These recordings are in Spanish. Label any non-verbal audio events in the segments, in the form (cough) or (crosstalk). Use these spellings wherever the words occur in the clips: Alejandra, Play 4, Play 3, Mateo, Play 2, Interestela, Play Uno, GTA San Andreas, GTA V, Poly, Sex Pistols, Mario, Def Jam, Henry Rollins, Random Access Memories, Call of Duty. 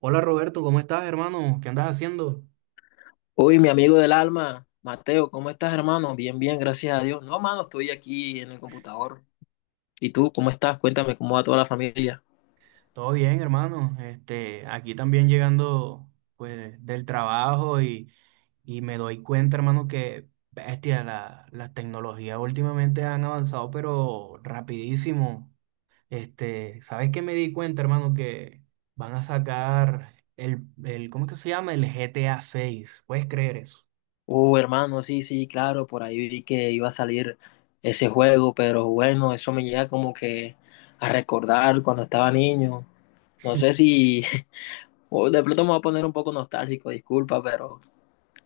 Hola Roberto, ¿cómo estás, hermano? ¿Qué andas haciendo? Uy, mi amigo del alma, Mateo, ¿cómo estás, hermano? Bien, bien, gracias a Dios. No, hermano, estoy aquí en el computador. ¿Y tú, cómo estás? Cuéntame, ¿cómo va toda la familia? Todo bien, hermano. Este, aquí también llegando pues del trabajo y me doy cuenta, hermano, que bestia, las tecnologías últimamente han avanzado, pero rapidísimo. Este, ¿sabes qué me di cuenta, hermano? Que van a sacar el, ¿cómo es que se llama? ¿El GTA 6? ¿Puedes creer eso? Hermano, sí, sí, claro, por ahí vi que iba a salir ese juego, pero bueno, eso me llega como que a recordar cuando estaba niño. No sé (laughs) si, (laughs) o de pronto me voy a poner un poco nostálgico, disculpa, pero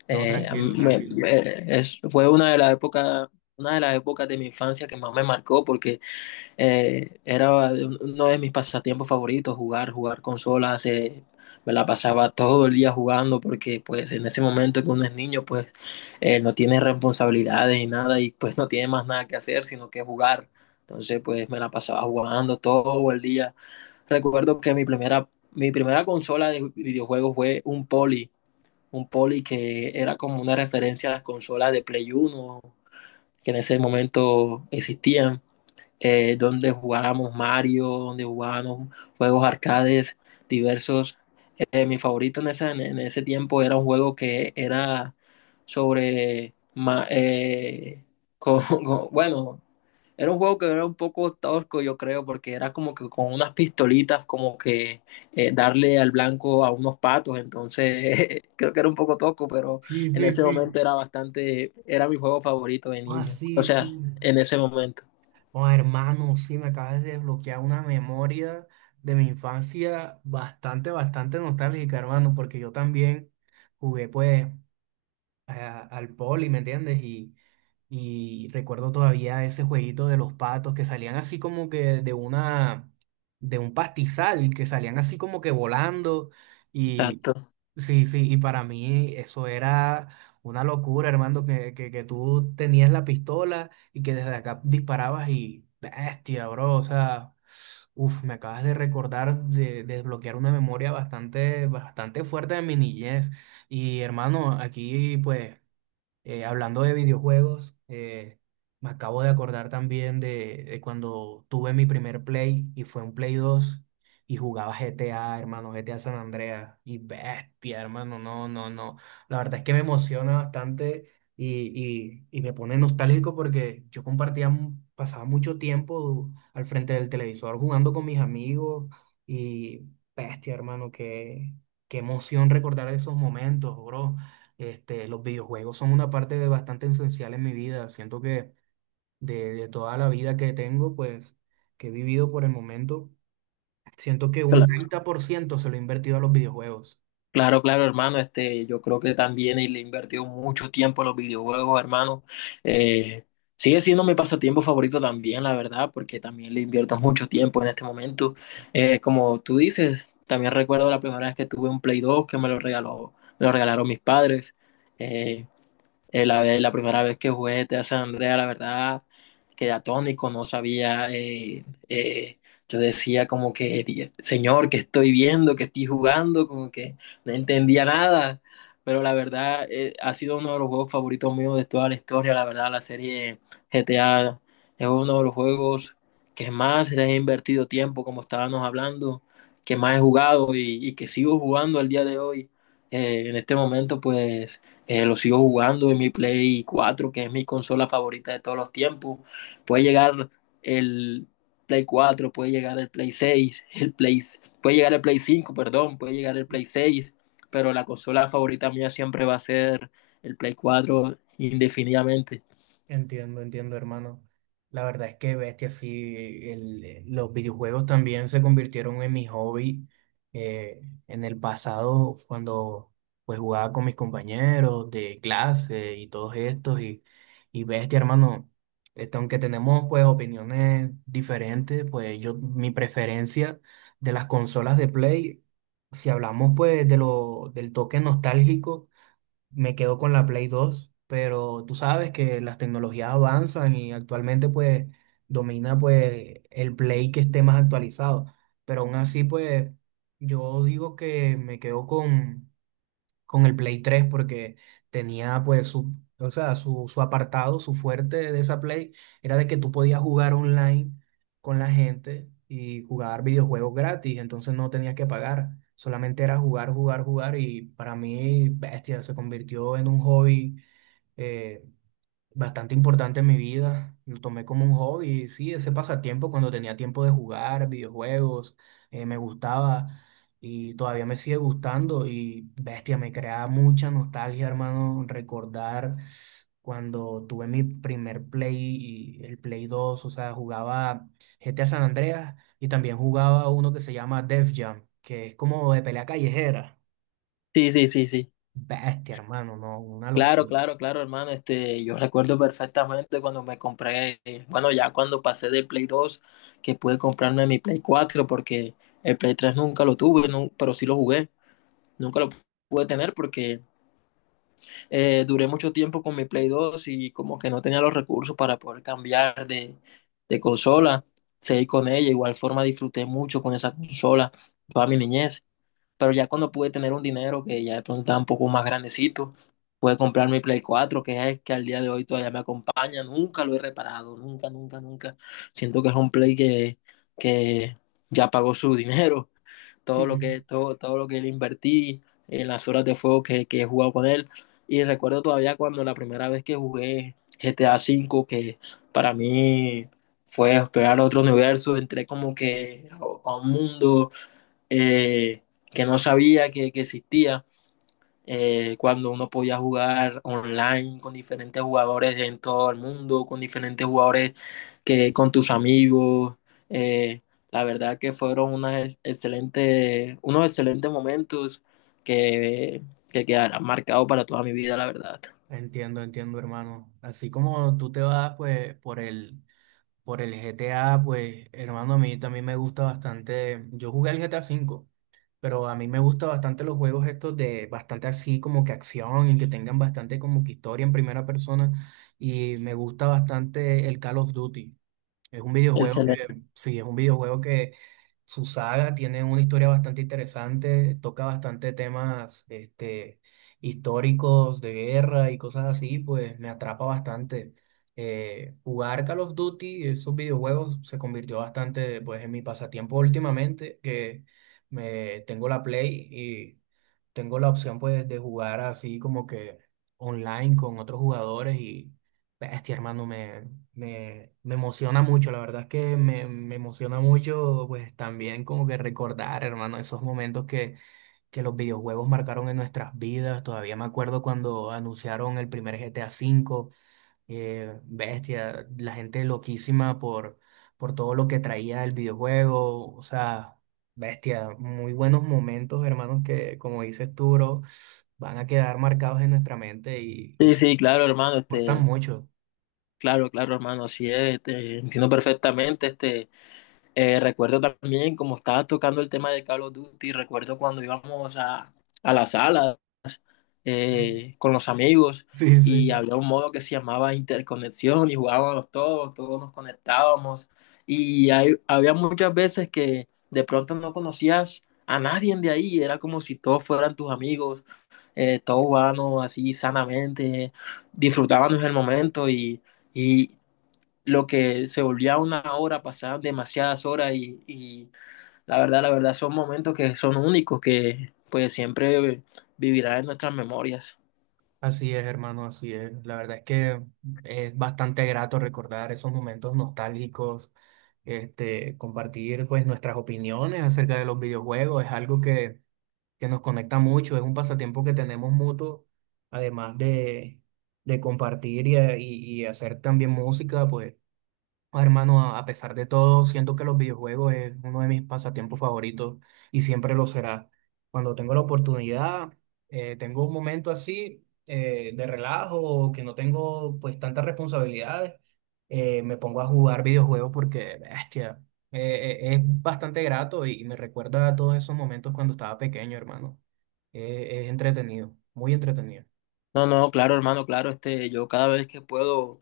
No, a mí tranquilo, tranquilo. Fue una de las épocas de mi infancia que más me marcó. Porque... Era uno de mis pasatiempos favoritos, jugar consolas. Me la pasaba todo el día jugando, porque pues en ese momento que uno es niño, pues no tiene responsabilidades y nada, y pues no tiene más nada que hacer sino que jugar. Entonces, pues, me la pasaba jugando todo el día. Recuerdo que mi primera consola de videojuegos fue un Poly que era como una referencia a las consolas de Play 1 que en ese momento existían, donde jugábamos Mario, donde jugábamos juegos arcades diversos. Mi favorito en ese tiempo era un juego que era sobre, (laughs) bueno, era un juego que era un poco tosco, yo creo, porque era como que con unas pistolitas, como que darle al blanco a unos patos, entonces, (laughs) creo que era un poco tosco, pero Sí, en sí, ese sí. momento era bastante, era mi juego favorito de Ah, niño, o sí, sí. sea, en ese momento. Oh, hermano, sí, me acabas de desbloquear una memoria de mi infancia bastante, bastante nostálgica, hermano, porque yo también jugué, pues al poli, ¿me entiendes? Y recuerdo todavía ese jueguito de los patos que salían así como que de un pastizal, que salían así como que volando. Y Exacto. sí, sí, y para mí eso era una locura, hermano, que tú tenías la pistola y que desde acá disparabas y bestia, bro, o sea. Uf, me acabas de recordar de, desbloquear una memoria bastante, bastante fuerte de mi niñez. Y hermano, aquí pues. Hablando de videojuegos, me acabo de acordar también de cuando tuve mi primer Play y fue un Play 2 y jugaba GTA, hermano, GTA San Andreas y bestia, hermano, no, no, no. La verdad es que me emociona bastante y me pone nostálgico porque yo compartía, pasaba mucho tiempo al frente del televisor jugando con mis amigos y bestia, hermano, qué emoción recordar esos momentos, bro. Este, los videojuegos son una parte bastante esencial en mi vida. Siento que de toda la vida que tengo, pues, que he vivido por el momento, siento que un 30% se lo he invertido a los videojuegos. Claro, claro, hermano. Este, yo creo que también él le invirtió mucho tiempo a los videojuegos, hermano. Eh, Sigue siendo mi pasatiempo favorito también, la verdad, porque también le invierto mucho tiempo en este momento. Como tú dices, también recuerdo la primera vez que tuve un Play 2, que me lo regaló, me lo regalaron mis padres. Eh, la primera vez que jugué GTA San Andreas, la verdad, quedé atónico, no sabía. Yo decía como que, "Señor, ¿que estoy viendo? ¿que estoy jugando?" Como que no entendía nada. Pero la verdad, ha sido uno de los juegos favoritos míos de toda la historia. La verdad, la serie GTA es uno de los juegos que más le he invertido tiempo, como estábamos hablando, que más he jugado y que sigo jugando al día de hoy. En este momento, pues, lo sigo jugando en mi Play 4, que es mi consola favorita de todos los tiempos. Puede llegar el Play 4, puede llegar el Play 6, (laughs) puede llegar el Play 5, perdón, puede llegar el Play 6, pero la consola favorita mía siempre va a ser el Play 4 indefinidamente. Entiendo, entiendo, hermano. La verdad es que bestia, sí, los videojuegos también se convirtieron en mi hobby. eh, en el pasado, cuando pues jugaba con mis compañeros de clase y todos estos, y bestia, hermano, este, aunque tenemos pues opiniones diferentes, pues yo, mi preferencia de las consolas de Play, si hablamos pues del toque nostálgico, me quedo con la Play 2, pero tú sabes que las tecnologías avanzan y actualmente pues domina pues el Play que esté más actualizado, pero aún así pues yo digo que me quedo con el Play 3 porque tenía pues su, o sea, su apartado, su fuerte de esa Play era de que tú podías jugar online con la gente y jugar videojuegos gratis. Entonces, no tenías que pagar, solamente era jugar, jugar, jugar y para mí, bestia, se convirtió en un hobby. eh, Bastante importante en mi vida. Lo tomé como un hobby, sí, ese pasatiempo cuando tenía tiempo de jugar videojuegos, me gustaba y todavía me sigue gustando y bestia, me crea mucha nostalgia, hermano, recordar cuando tuve mi primer Play y el Play 2, o sea, jugaba GTA San Andreas y también jugaba uno que se llama Def Jam, que es como de pelea callejera. Sí, sí, sí, sí. Bestia, hermano, no, una Claro, locura. claro, claro, hermano. Este, yo recuerdo perfectamente cuando me compré, bueno, ya cuando pasé de Play 2, que pude comprarme mi Play 4, porque el Play 3 nunca lo tuve, pero sí lo jugué. Nunca lo pude tener porque duré mucho tiempo con mi Play 2, y como que no tenía los recursos para poder cambiar de consola. Seguí con ella, igual forma disfruté mucho con esa consola toda mi niñez. Pero ya cuando pude tener un dinero, que ya de pronto estaba un poco más grandecito, pude comprar mi Play 4, que es que al día de hoy todavía me acompaña. Nunca lo he reparado, nunca, nunca, nunca. Siento que es un Play que ya pagó su (laughs) dinero, todo lo que, (laughs) todo, todo lo que le invertí en las horas de juego que he jugado con él. Y recuerdo todavía cuando la primera vez que jugué GTA 5, que para mí fue explorar otro universo, entré como que a un mundo, eh, que no sabía que existía, cuando uno podía jugar online con diferentes jugadores en todo el mundo, con diferentes jugadores que con tus amigos. Eh, la verdad que fueron unas excelentes, unos excelentes momentos que, que quedarán marcados para toda mi vida, la verdad. Entiendo, entiendo, hermano. Así como tú te vas, pues, por el, GTA, pues, hermano, a mí también me gusta bastante. Yo jugué el GTA 5, pero a mí me gusta bastante los juegos estos de bastante así como que acción y que tengan bastante como que historia en primera persona. Y me gusta bastante el Call of Duty. Es un videojuego que, Excelente. Sí, es un videojuego que su saga tiene una historia bastante interesante, toca bastante temas, este, históricos de guerra y cosas así, pues me atrapa bastante. Jugar Call of Duty, esos videojuegos, se convirtió bastante, pues, en mi pasatiempo últimamente, que me tengo la Play, tengo la opción pues de jugar así como que online con otros jugadores y bestia, hermano, me emociona mucho, la verdad es que me emociona mucho pues también como que recordar, hermano, esos momentos que los videojuegos marcaron en nuestras vidas. Todavía me acuerdo cuando anunciaron el primer GTA V, bestia, la gente loquísima por, todo lo que traía el videojuego, o sea, bestia, muy buenos momentos, hermanos, que como dices tú, bro, van a quedar marcados en nuestra mente y Sí, que sí, claro, hermano, importan este, mucho. claro, claro, hermano, así es, este, entiendo perfectamente, este, recuerdo también, como estabas tocando el tema de Call of Duty, recuerdo cuando íbamos a las salas, (laughs) con los amigos, Sí, y sí. había un modo que se llamaba interconexión y jugábamos todos nos conectábamos, y había muchas veces que de pronto no conocías a nadie de ahí, era como si todos fueran tus amigos, todos jugábamos así sanamente, disfrutábamos el momento, y lo que se volvía una hora, pasaban demasiadas horas y la verdad son momentos que son únicos, que pues siempre vivirán en nuestras memorias. Así es, hermano, así es. La verdad es que es bastante grato recordar esos momentos nostálgicos, este, compartir pues nuestras opiniones acerca de los videojuegos, es algo que nos conecta mucho, es un pasatiempo que tenemos mutuo, además de compartir y hacer también música, pues. Ah, hermano, a pesar de todo, siento que los videojuegos es uno de mis pasatiempos favoritos y siempre lo será. Cuando tengo la oportunidad, tengo un momento así, de relajo, o que no tengo pues tantas responsabilidades, me pongo a jugar videojuegos porque, bestia, es bastante grato y me recuerda a todos esos momentos cuando estaba pequeño, hermano. Es entretenido, muy entretenido. No, no, claro, hermano, claro, este, yo cada vez que puedo,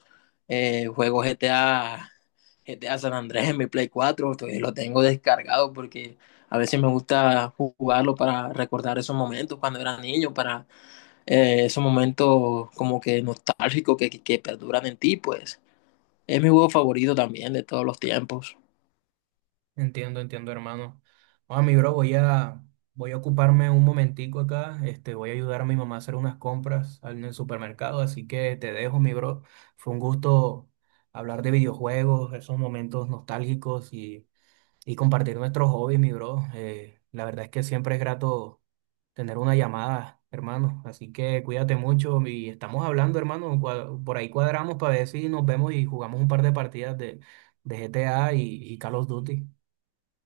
juego G T A San Andrés en mi Play 4, todavía lo tengo descargado porque a veces me gusta jugarlo para recordar esos momentos cuando era niño, para esos momentos como que nostálgicos que perduran en ti, pues. Es mi juego favorito también de todos los tiempos. Entiendo, entiendo, hermano. Ah, mi bro, voy a, ocuparme un momentico acá. Este, voy a ayudar a mi mamá a hacer unas compras en el supermercado, así que te dejo, mi bro. Fue un gusto hablar de videojuegos, esos momentos nostálgicos y compartir nuestros hobbies, mi bro. La verdad es que siempre es grato tener una llamada, hermano. Así que cuídate mucho y estamos hablando, hermano. Por ahí cuadramos para ver si nos vemos y jugamos un par de partidas de, GTA y Call of Duty.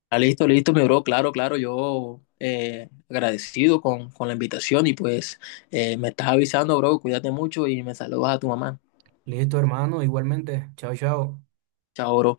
Ah, listo, listo, mi bro. Claro, claro, yo, agradecido con la invitación, y pues me estás avisando, bro. Cuídate mucho y me saludas a tu mamá. Listo, hermano, igualmente. Chao, chao. Chao, bro.